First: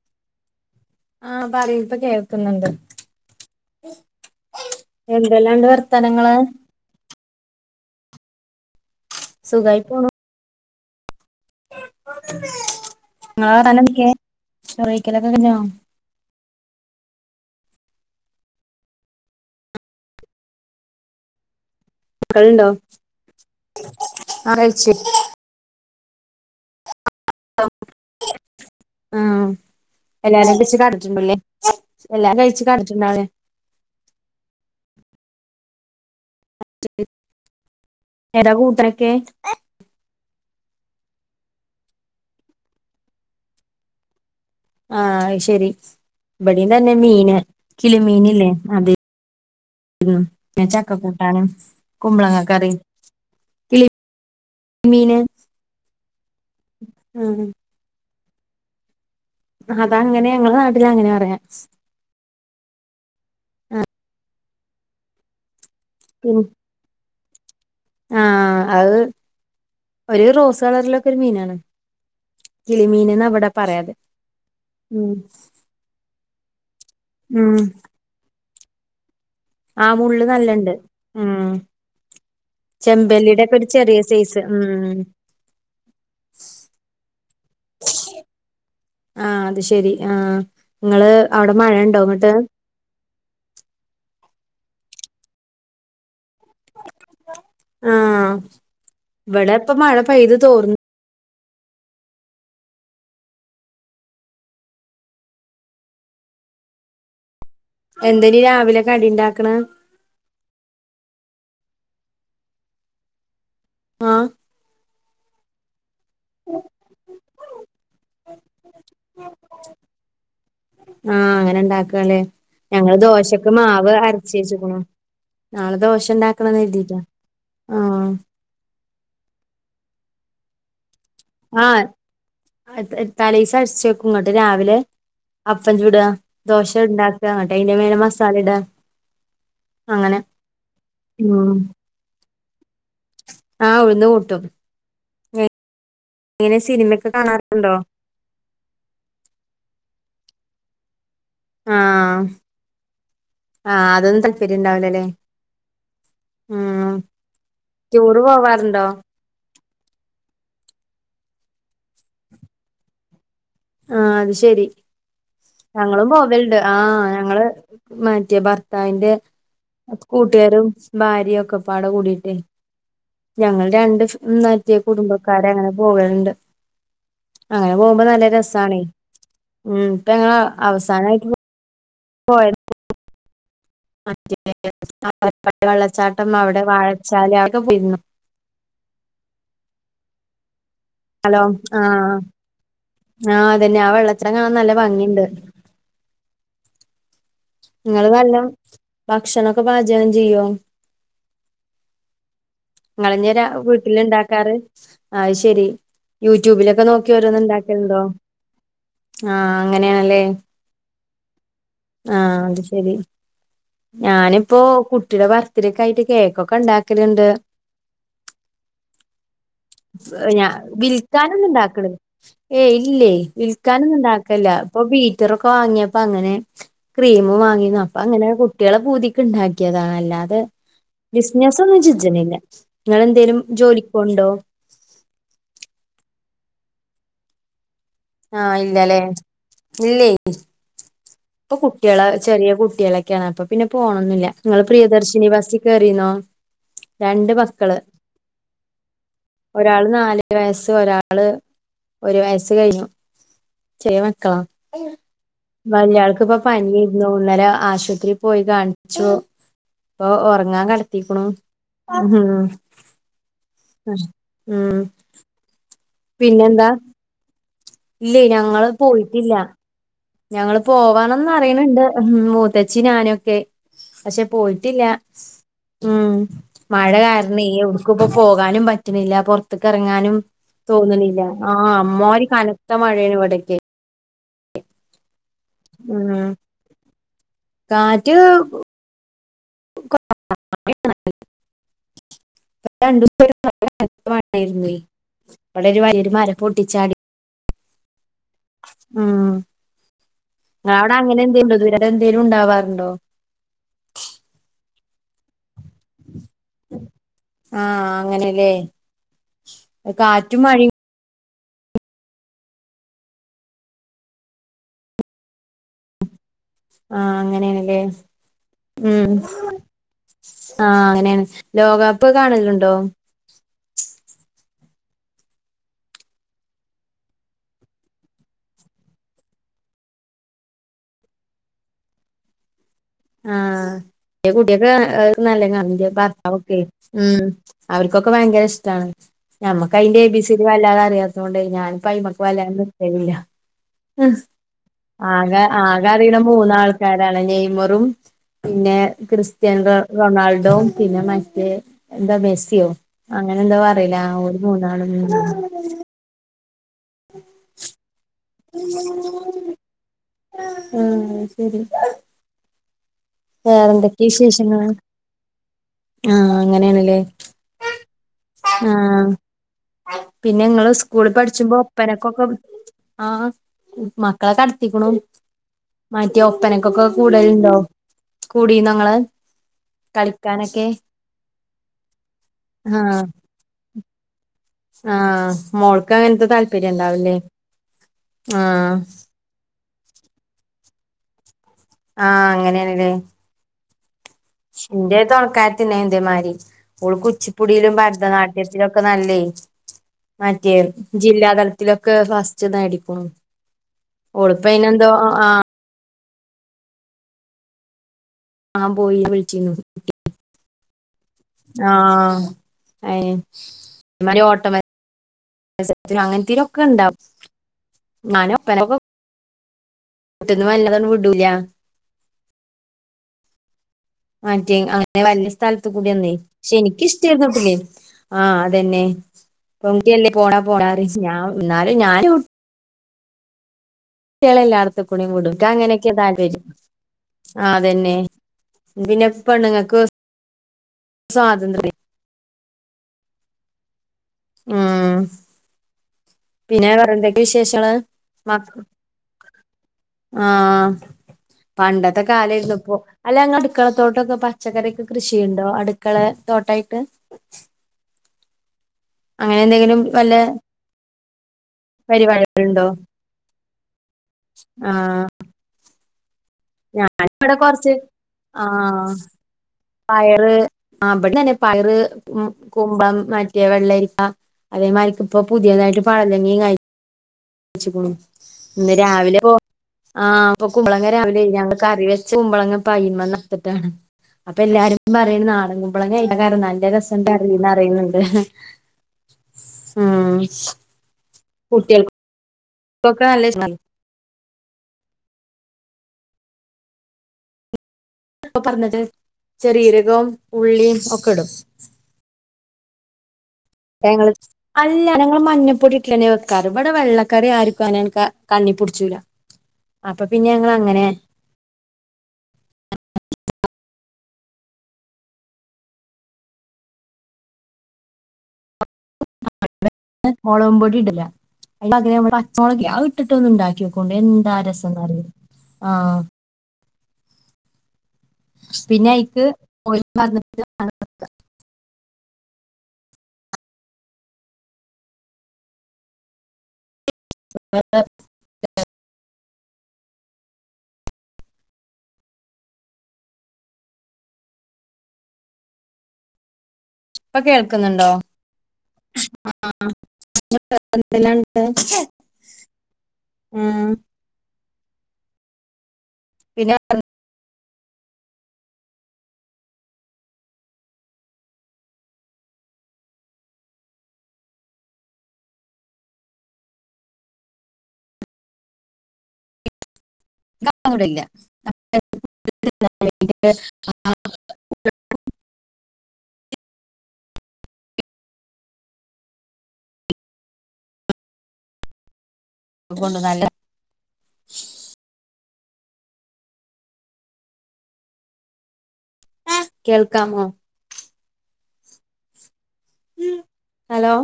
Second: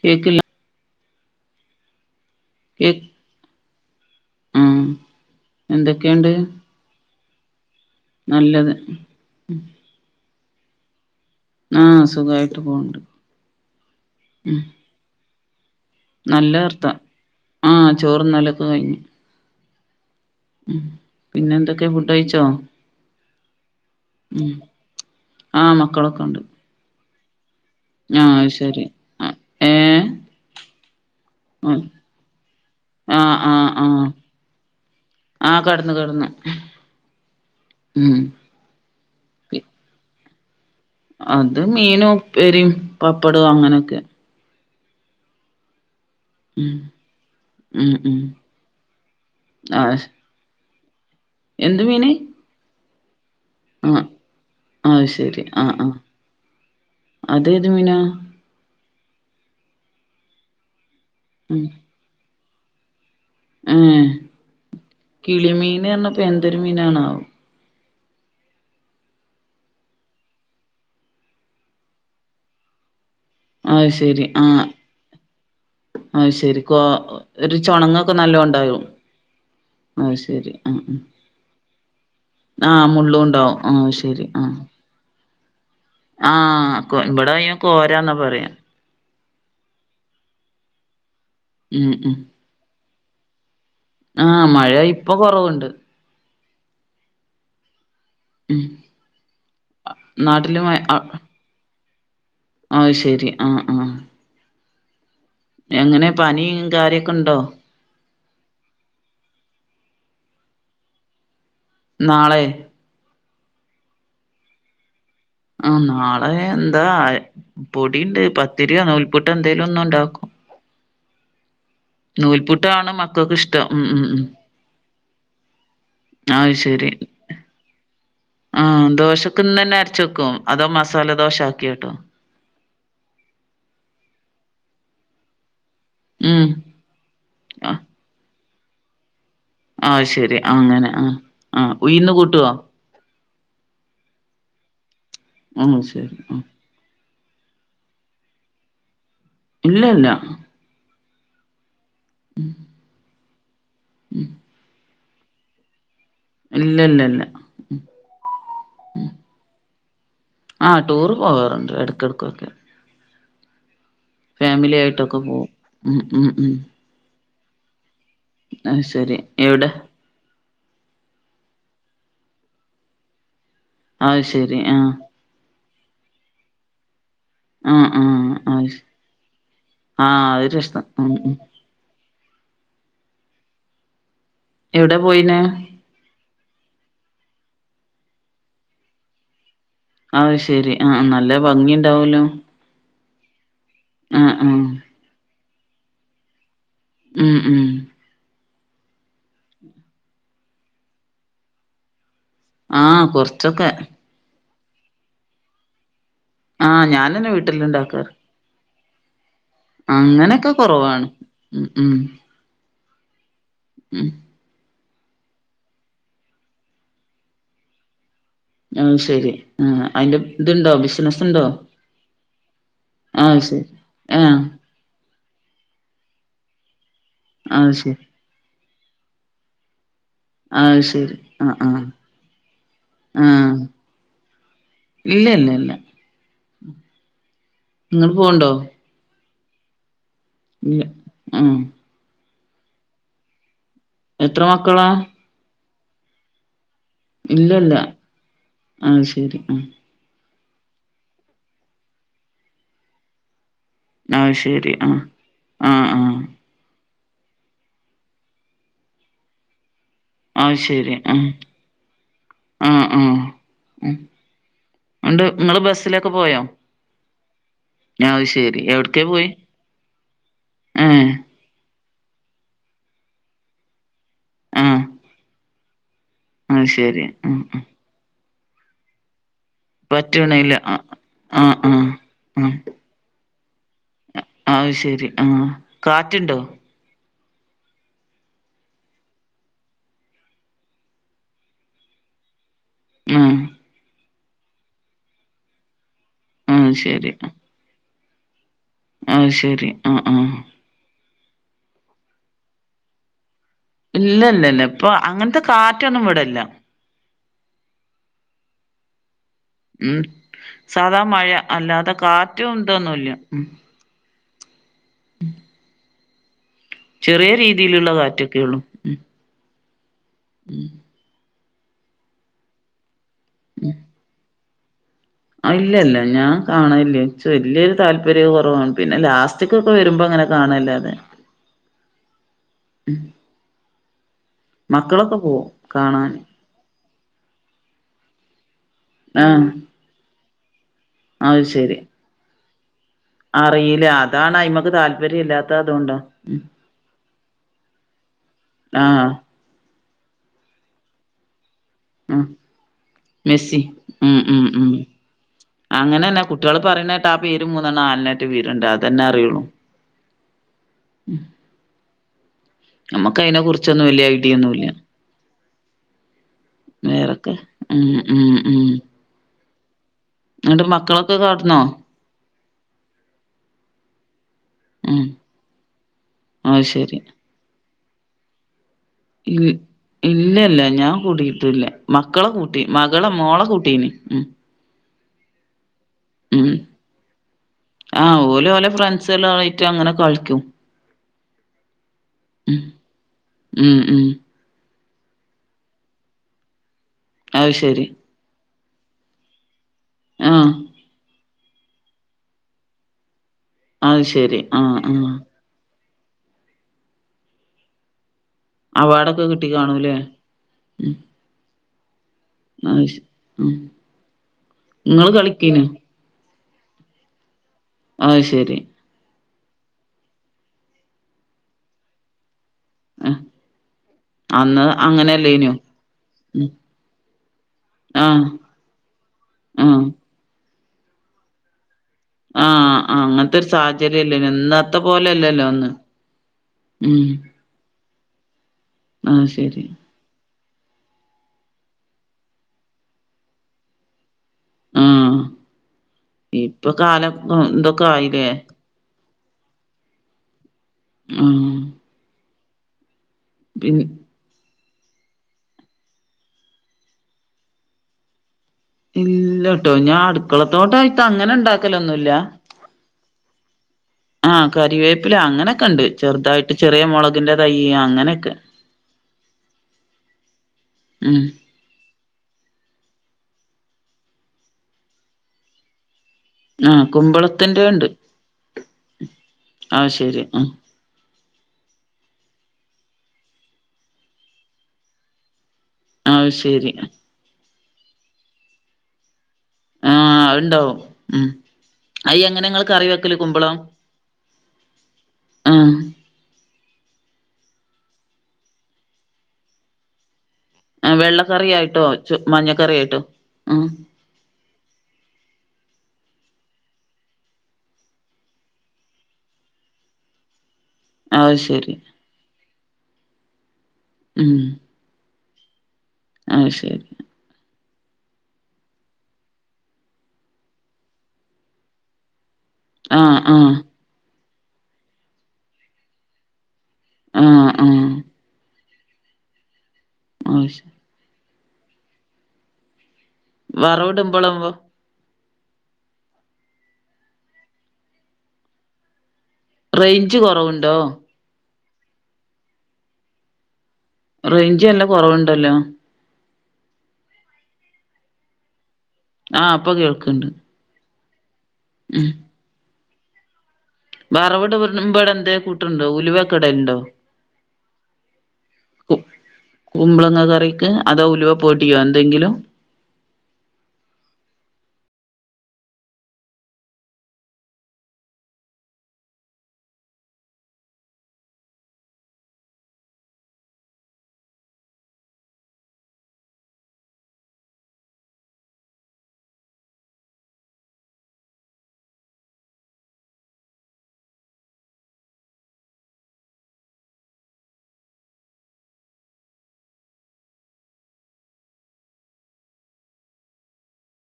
കേക്കില്ല ആഹ് പറയ് ഇപ്പ കേ ക്ക്ന്ന്ണ്ട് കേക്ക് ആഹ് എന്തെല്ലാണ്ട് എന്തൊക്കെയുണ്ട് വർത്തനങ്ങള് നല്ലത് സുഖായി പോണു ആഹ് സുഖായിട്ട് പോണ്ട് ഇങ്ങളെ വർത്താനൊക്കെ ഉം ചോറ് വെയ്ക്കലൊക്കെ കഴിഞ്ഞോ നല്ലവാർത്ത ആഹ് ചോറ്ന്നലോക്കക്കഴിഞ്ഞു ഉം പിന്നെ എന്തൊക്കെയാ ഫുഡ് കഴിച്ചോ മക്കളുണ്ടോ ഉം ആഹ് കഴിച്ചു ആഹ് മക്കളൊക്കെ ഒണ്ട് [unintelligible] ആഹ് അത് ശെരി ആഹ് എല്ലാരു [unintelligible] ഉം ആഹ് ആഹ് ആഹ് ആഹ് കെടന്നു കെടന്നു ഏതാ കൂട്ടരൊക്കെ അത് മീനും ഉപ്പേരിം പപ്പടോ അങ്ങനെക്കെ ആഹ് അയ്ശെരി ഇവടേം ഉം തന്നെ മീന് ഉം കിളി ഉം മീനില്ലേ അത് ആഹ് ഞാന് ചക്ക കുട്ടാനും എന്ത് മീന് കുമ്പളങ്ങക്കറിം ആഹ് അത് കിളിമീന് ശെരി ആഹ് ആഹ് ഉം അതേത് മീനാ? അതങ്ങനെയാ ഞങ്ങളെ നാട്ടിലങ്ങനെ പറയാ ഉം ഏഹ് കിളിമീൻ പറഞ്ഞപ്പോ പിൻ എന്തൊരു മീനാണാവോ? ആഹ് അക് ഒരു റോസ് കളറിലൊക്കൊരു മീനാണ്. കിളിമീനന്നവടെ അത് ശെരി ആഹ് അത് ശെരി കോ ഉം ഒരു ചൊണങ്ങോ ക്കൊ നല്ലോ ഒണ്ടായോ? ആഹ് മുള്ള് നല്ല്ണ്ട് ഉം ആ മുള്ളും ഉണ്ടാവും ചെമ്പല്ലിടെക്കൊരു ആ ചെറിയ സൈസ് ഉം ആഹ് കോ ഇവടെ അയ്ന് കോരാന്നാ പറയാ ആഹ് അത് ശെരി ആഹ് നിങ്ങള് അവടെ ഉം മഴണ്ടോ ങ്ങട്ട്. ആഹ് മഴ ഇപ്പോ കൊറവോണ്ട്. ആഹ് ഉം ഇവടെ ഇപ്പ മഴ പെയ്തു നാട്ടില് തോർന്ന് മഴ അ അത് ശെരി ആഹ് ആഹ് എങ്ങനെ പനിം കാര്യൊക്കെണ്ടോ? എന്തനി രാവിലെ കടിണ്ടാക്ക്ണ്? നാളെ ആഹ് ആഹ് നാളെ എന്താ ആഹ് പൊടിണ്ട് പത്തിരോ നൂൽപുട്ടോ എന്തേലും ഒന്ന് ഒണ്ടാക്കും. ആഹ് അങ്ങനെ ണ്ടാക്കല്ലേ നൂൽപുട്ടാണ് ഞങ്ങള് മക്കൾക്ക് ദോശൊക്ക് ഇഷ്ടം. ഉം മാവ് ഉം ഉം അരച്ചേച്ച്ക്കുണു നാളെ ദോശണ്ടാക്കണന്ന് കര്തീട്ടാ ആഹ്. ഉം ദോശക്ക്ന്നന്നെ അരച്ച് വെക്കോ അതോ മസാല ദോശ ആക്കിട്ടോ. തലീസ അരച്ചെക്കും ഇങ്ങട്ട് രാവിലെ. അപ്പൻ ചുട ഉം ദോശ ഇണ്ടാക്ക ന്ന്ട്ടെതിന്റെ ആഹ് മേലെ മസാല ഇടാ. ആഹ് അങ്ങനെ ശെരി ആഹ് അങ്ങനെ ആഹ് ആഹ് ഉയ്ന്ന് കൂട്ടോ? ആഹ് ഉഴുന്ന് കൂട്ടും. ആഹ് ശെരി. സിനിമൊക്കെ കാണാറുണ്ടോ? ഇല്ല ഇല്ല. ആഹ് ആഹ് അതൊന്നും താല്പര്യണ്ടാവൂലല്ലേ. ഇല്ല ല്ല ല്ല ല്ല ടൂറ് പോവാറുണ്ടോ? ആ ടൂറ് പോകാറുണ്ട് എട്ക്കെട്‌ക്കൊക്കെ. ആഹ് അത് ശെരി ആയിട്ടൊക്കെ പോവും. ഉം ഞങ്ങളും ഉം ഉം പോവലുണ്ട് ആഹ് ഞങ്ങള് മ. മറ്റേ അത് ഭർത്താവിന്റെ ശരി എവിടെ? കൂട്ടുകാരും ഭാര്യഒക്കെ പാടെ കൂടിട്ടേയ് ഞങ്ങൾ രണ്ട് ഫാ അത് ശരി മറ്റേ ആഹ് കുടുംബക്കാര അങ്ങനെ പോവല്ണ്ട്. അങ്ങനെ ആഹ് പോവുമ്പോ നല്ല ആഹ് അത് ശ രസാണേ ഉം ആഹ് ഇപ്പങ്ങളവ അത് രസം ഉം അവസാനായിട്ട്. ഉം പോയപ്പൊ. മറ്റേ എവിടെ പോയിനെ? ആതിരപ്പള്ളി വെള്ളച്ചാട്ടം അവിടെ വാഴച്ചാല് ഒക്കെ പോയിരുന്നു. അഹ് ശെരി ആഹ് നല്ല ഹലോ ആഹ് ഭംഗിയുണ്ടാവല്ലോ. ആഹ് അതന്നെ ആ വെള്ളച്ചാട്ടം കാണാൻ ആഹ് നല്ല ഭംഗിണ്ട്. ഉം ഉം ങ്ങൾ നല്ലോം ഭക്ഷണൊക്കെ പാചകം ചെയ്യോ? ആഹ് ങ്ങളന്നേ ര കൊറച്ചൊക്കെ വീട്ടിൽ ഇണ്ടാക്കാറ്? അയ് ശെരി യൂട്യൂബിലൊക്കെ ആഹ് നോക്കി ഞാനന്നെ ഓരോന്ന് ണ്ടാക്കൽണ്ടോ? വീട്ടില്ണ്ടാക്കാറ് ആഹ് അങ്ങനെയാണല്ലേ അങ്ങനെക്കെ കൊറവാണ്. ഉം ഉം ആഹ് അത് ശരി ഉം ഞാനിപ്പോ കുട്ടിയുടെ ബർ. ബർത്ത്ഡേക്കായിട്ട് കേക്കൊക്കെ ഉണ്ടാക്കല്ണ്ട്. അത് ശരി ആഹ് അയിന്റെ ഞ ഇത്ണ്ടോ ബിസിനസ്ണ്ടോ വിൽക്കാനൊന്നും ണ്ടാക്ക്ന്നില്ലേ യ് ഏയ് ഇല്ലേ വിൽ. അത് ശരി വിൽക്കാനൊന്നു ആഹ് ഉണ്ടാക്കലില്ല ഇപ്പൊ ബീറ്ററൊക്കെ വാങ്ങിയപ്പോ അങ്ങനെ ക്രീമും അത് വാങ്ങിന്നു അപ്പൊ ശരി അങ്ങനെ കുട്ട്യാളെ പൂതിക്ക് ഉണ്ടാക്കിയതാണ് അല്ലാതെ അത് ശരി ആഹ് ബിസിനസൊന്നും ആഹ് ചെജ്നില്ല നിങ്ങെന്തേലും ആഹ് ജോലിക്ക്‌ പോവ്ണ് ണ്ടോ ഇല്ല ഇല്ല ഇല്ല ഇങ്ങള് പോവ്ണ്ടോ ആഹ് ഇല്ലല്ലേ ഇല്ലേയ് ഉം കുട്ട്യാളെ ചെറിയ കുട്ടികളൊക്കെയാണ് അപ്പൊ പിന്നെ പോണൊന്നില്ല എത്ര നിങ്ങള് മക്കളാ പ്രിയദർശിനി ബസിൽ കേറിനോ രണ്ട് ഇല്ലല്ല മക്കള് അത് ശരി ആഹ് ഒരാള് നല് നാല് വയസ്സ് ഒരാള് ഒരു വയസ് കഴിഞ്ഞു ചെറിയ മക്കള അത് ശരി ആഹ് ആഹ് വലിയ ആൾ ആഹ് പനിയ്രുന്നു ഇന്നലെ ആശുപത്രിയിൽ പോയി കാണിച്ചു ഇപ്പൊ അത് ഉറങ്ങാൻ ശരി കടത്തിക്കുണു ആഹ് ആഹ് ആഹ് ഉം ഉം ഉണ്ട് നിങ്ങൾ ബസിലത്ര പിന്നെ എന്താ ഇല്ലേ അത് ശെരി ഞങ്ങള് എവിട്ക്കെ പോയി? പോയിട്ടില്ല ഞങ്ങള് ഏഹ് പോവാണന്നറിയ്ണ്ണ്ട് മൂത്തച്ചിം ഞാനൊക്കെ പക്ഷെ പോയിട്ടില്ല ആഹ് ഉം അത് മഴ ശെരി ഉം കാരണേ ഉം എവ്ടുക്കു ഇപ്പ പോകാനും പറ്റണില്ല പുറത്തക്കറങ്ങാനും പറ്റ്ണില്ല ആഹ് തോണിണില്ല ആഹ് അമ്മതിരി ആഹ് കനത്ത മഴയാണ് ഇവിടേക്കെ അത് ശരി ആഹ് ഉം കാറ്റ്ണ്ടോ? കാറ്റ് [unintelligible] [unintelligible] ആഹ് ഇവിടെ ഒരു വലിയ മര ആഹ് ശരി ആഹ് ശരി ആഹ് ആഹ് ആഹ് അവിടെങ്ങനെ എന്തേണ്ടോ [unintelligible] എന്തേലും ഉണ്ടാവാറുണ്ടോ ഇല്ല ഇല്ല ഇല്ല ഇപ്പൊ അങ്ങനത്തെ കാറ്റൊന്നും ഇവിടല്ല ആഹ് അങ്ങനെല്ലേ ഉം കാറ്റും മഴയും സാധാ മഴ അല്ലാതെ കാറ്റും ഉതോന്നുമല്ല ഉം ആഹ് ചെറിയ അങ്ങനെയാണല്ലേ രീതിയിലുള്ള കാറ്റൊക്കെ ഉള്ളൂ ഉം ആഹ് അങ്ങനെയാണ് ലോകകപ്പ് കാണലുണ്ടോ മം ആഹ് ഇല്ലല്ല ഞാൻ കാണില്ലേ ഇജ്ജ് വല്യൊരു താല്പര്യം കുറവാണ് പിന്നെ ലാസ്റ്റ് [unintelligible] വരുമ്പോൾങ്ങനെ കാണലാതെ [unintelligible] ആഹ് എ കുട്ടിയൊക്കെ മക്കളൊക്കെ നല്ല പോവും കാ കാണാന് ഭർത്താവൊക്കെ ഉം അവർക്കൊക്കെ ഭയങ്കര ഇഷ്ടമാണ് ആഹ് ഞമ്മക്ക് അതിന്റെ എ ബി സി ഡി വല്ലാതെ അറിയാെ തോണ്ട് അത് ശരി ഞൻപ്പ അയിമക്ക് വല്ല ല്ല അറിയില്ല അതാണ് അയിമക്ക് താല്പര്യം ആക ഇല്ലാത്ത ആക അതുകൊണ്ടാ അറിണ ഉം മൂന്നാൾ രാണ് നെയ്മറും പിന്നെ ആഹ് ക്രിസ്ത്യാന റൊണാൾഡോ പിന്നെ മറ്റേ എന്താ ഉം മെസ്സിയോ അങ്ങനെ എന്താ മെസ്സി പറയില ഒരു മൂന്നാള അങ്ങനെ തന്നെ കുട്ടികള് പറയുന്നായിട്ട് ആ പേര് മൂന്നെണ്ണ നല്ലൊന്നട്ടെ ബിറണ്ട് അത്തന്നെ അറുള്ളൂ ഉം ശരി നമ്മുക്ക് അതിനെ വേറെ കുറിച്ചൊന്നും എന്തൊക്ക വലിയ ഐഡിയ വിശേഷങ്ങൾ ഒന്നുല്ല ആഹ് അങ്ങനെയാണല്ലേ വേറൊക്കെ ഉം ഉം ഉം ആഹ് പിന്നെ എന്നിട്ട് ങ്ങൾ സ്കൂള മക്കളൊക്കെ പഠിച്ചുമ്പോ കാട്ടുന്നോ ഒപ്പന ക്കെ ആഹ് മക്കളെ കാ എത്തിക്കണും ഉം മാറ്റെ അത് ഒപ്പനക്കൊക്കെ ശരി കൂടുലുണ്ടോ കൂടിനോ ങ്ങൾ ഇ ഇല്ലല്ല ഞാൻ കൂട്ടിയിട്ടില്ല മക്കളെ കൂട്ടി ആഹ് മകളെ മോളെ കൂട്ടീന് ഉം ആഹ് മോൾക്ക് അങ്ങനത്തെ ഉം താല്പര്യം ഇണ്ടാവുല്ലേ ആഹ് സ്സലായിട്ട് അങ്ങനെ കളിക്കും. ആഹ് ഉം അങ്ങനാണ്ല്ലേ ഉം ഉം ഇന്റെ ഒര് തൊണക്കാരത്തിണ്ടായിന്നു ഇതേമാരി ഓള് അത് കുച്ചിപ്പുടിയിലും ശരി ഭരതനാ ട്യത്തിലൊക്കെ നല്ലേ ആ മറ്റേ ജില്ലാ തല ത്തിലൊക്കെ ഫസ്റ്റ്നേടിക്കുണു അത് ഓള് ശരി ആ പ്പയിന് എന്തോ ആ ആഹ് ആഹ് പോയി അവാർഡൊക്കെ കിട്ടി വിളിച്ചിന്നു കാണൂല്ലേ ഉം ആഹ് അത് ശ ഏഹ് ഉം തേമാരി ഇങ്ങള് കളിക്കീനോ ഓട്ടമത്സ രത്തിനും അങ്ങനത്തീനൊക്കെ ഇണ്ടാവും അത് ശരി ഞാനോപ്പനക്കൊ ട്ടിന്ന് വല്ലതങ്ങ്ട് വിടൂല ആഹ് മറ്റേ അങ്ങനെ വലിയ സ്ഥലത്ത് കൂടി ഒന്നേ ഉം പക്ഷെ എനക്കിഷ്ടരുന്നു പിന്നേ ആ ആഹ് അതെന്നെ ആ പെൺ കുട്യല്ലേ പോണ്ട പോണ്ടാറിം ഞാൻ എന്നാലും ഞാനെവ് ആഹ് ആഹ് അങ്ങനത്തെ ഒരു സാഹചര്യംല്ലേന്നു കുട്ടികളെ ഇന്നത്തെ എല്ലായിടത്തും കൂടിയും വിടും പോലെല്ലല്ലോ എനിക്ക് അന്ന് അങ്ങനെയൊക്കെ താല്പര്യം ഉം ആഹ് അതന്നെ പിന്നെ അത് ശരി പെണ്ണുങ്ങക്ക് സ്വാതന്ത്ര്യം ഉം ആ ഇപ്പൊ പിന്നെ വേറെ കാലം എന്തൊക്കെ വിശേഷങ്ങള് ഇതൊക്കെ ആയില്ലേ മ ആഹ് ആഹ് പണ്ടത്തെ കാലേരുന്ന് ഇപ്പോ അല്ലങ്ങ് പിൻ അടുക്കളത്തോട്ടൊക്കെ പ പച്ചക്കറിയൊക്കെ കൃഷി ചെയ്യുന്നുണ്ടോ, അടുക്കള തോട്ടായിട്ട്? അങ്ങനെ ഇല്ലട്ടോ എന്തെങ്കിലും ഞാൻ വല്ല അടുക്കളത്തോട്ടായിട്ട് അങ്ങനെ ഇണ്ടാക്കലൊന്നുല്ല. പരിപാടികളുണ്ടോ ആഹ് കറിവേപ്പില അങ്ങനെയൊക്കെ ഉണ്ട് ചെറുതായിട്ട്. ചെറിയ ഞാൻ ഇവിടെ മുളകിന്റെ തൈ കൊറച്ച് അങ്ങനെയൊക്കെ ആഹ് പയറ് ആഹ് ഉം ഇവിടെ. പയറ് മ്മ് കുമ്പളം മറ്റെ വെള്ളരിക്ക. അതേമാരിക്കിപ്പോ പുതിയതായിട്ട് പഴലങ്ങേം കായി ആഹ് കുമ്പളം യിച്ചുക്കുന്നു, ഇന്ന് രാവിലെ ഇപ്പോ അത് ശരി ആഹ് ഉം ഇപ്പോ കുമ്പളങ്ങ രാവിലെ. മിനിഞ്ഞാന്ന് കറി വെച്ച് കുമ്പളങ്ങ പ്പയിന്മന്നർത്തിട്ടാണ് അപ്പൊ എല്ലാരും പറയണ നാടൻ കുമ്പ മ്പളങ്ങ അയിന്റെ അത് കറി ശരി നല്ല ഉണ്ടായിരുന്നെന്ന് അറിയുന്നുണ്ട്. ആഹ് അത് ഇണ്ടാവും, ഉം കുട്ടികൾക്കൊക്കെ അയ് എങ്ങനെ ഇങ്ങള് കറി വെക്കാല് നല്ല കുമ്പളം. ഇഷ്ടാണ് ആഹ് എപ്പോ പറഞ്ഞത് ചെറുജീരകവും. ആഹ് വെള്ളക്കറിയായിട്ട് വെച്ച് മഞ്ഞക്കറിയായിട്ട ഉം. നിങ്ങള് അല്ല ഞങ്ങള് മഞ്ഞപ്പൊടി ഇട്ടിട്ട് തന്നെ വെക്കാറ്, ഇവിടെ വെള്ളക്കറി ആർക്കും അങ്ങനെ അങ്ങ് കണ്ണിപ്പുടിച്ചൂല. അപ്പൊ പിന്നെ ഞങ്ങള് അങ്ങനെ. അത് ശരി ഉം അത് ശരി [inaudible] മുളകും പൊടി ഇടില്ല, അയിന് പകരം പച്ചമൊളക് ഇല്ലേ അത് ഇട്ടിട്ട് ആഹ് ഒന്ന് ആഹ് ഉണ്ടാക്കി. കൊണ്ടോയി എന്താ രസം എന്നറിയോ ആഹ്. ആഹ് ആഹ് പിന്നെ അയിക്ക് മോരും പാർന്ന്. മാഷാ വിറകിടുമ്പോളും [inaudible] റേഞ്ച് കുറവുണ്ടോ? റേഞ്ച് നല്ലാ കുറവുണ്ടല്ലോ. ഇപ്പൊ കേൾക്കുന്നുണ്ടോ? ആഹ് ഇപ്പൊ കേൾക്കുണ്ട്. [unintelligible] ഉണ്ടേ. ഉം ആഹ് വറവിടുമ്പോ എന്തേ കൂട്ടുണ്ടോ, ഉലുവ് ഒക്കെ പിന്നെ ഇടലുണ്ടോ? പ്പ് കുമ്പളങ്ങ കറിക്ക് അതോ ഉലുവ പൊടിയോ എന്തെങ്കിലും? [unintelligible] കൊണ്ടുവന്നായിട്ട്. കേൾക്കാമോ? ഉം ഹലോ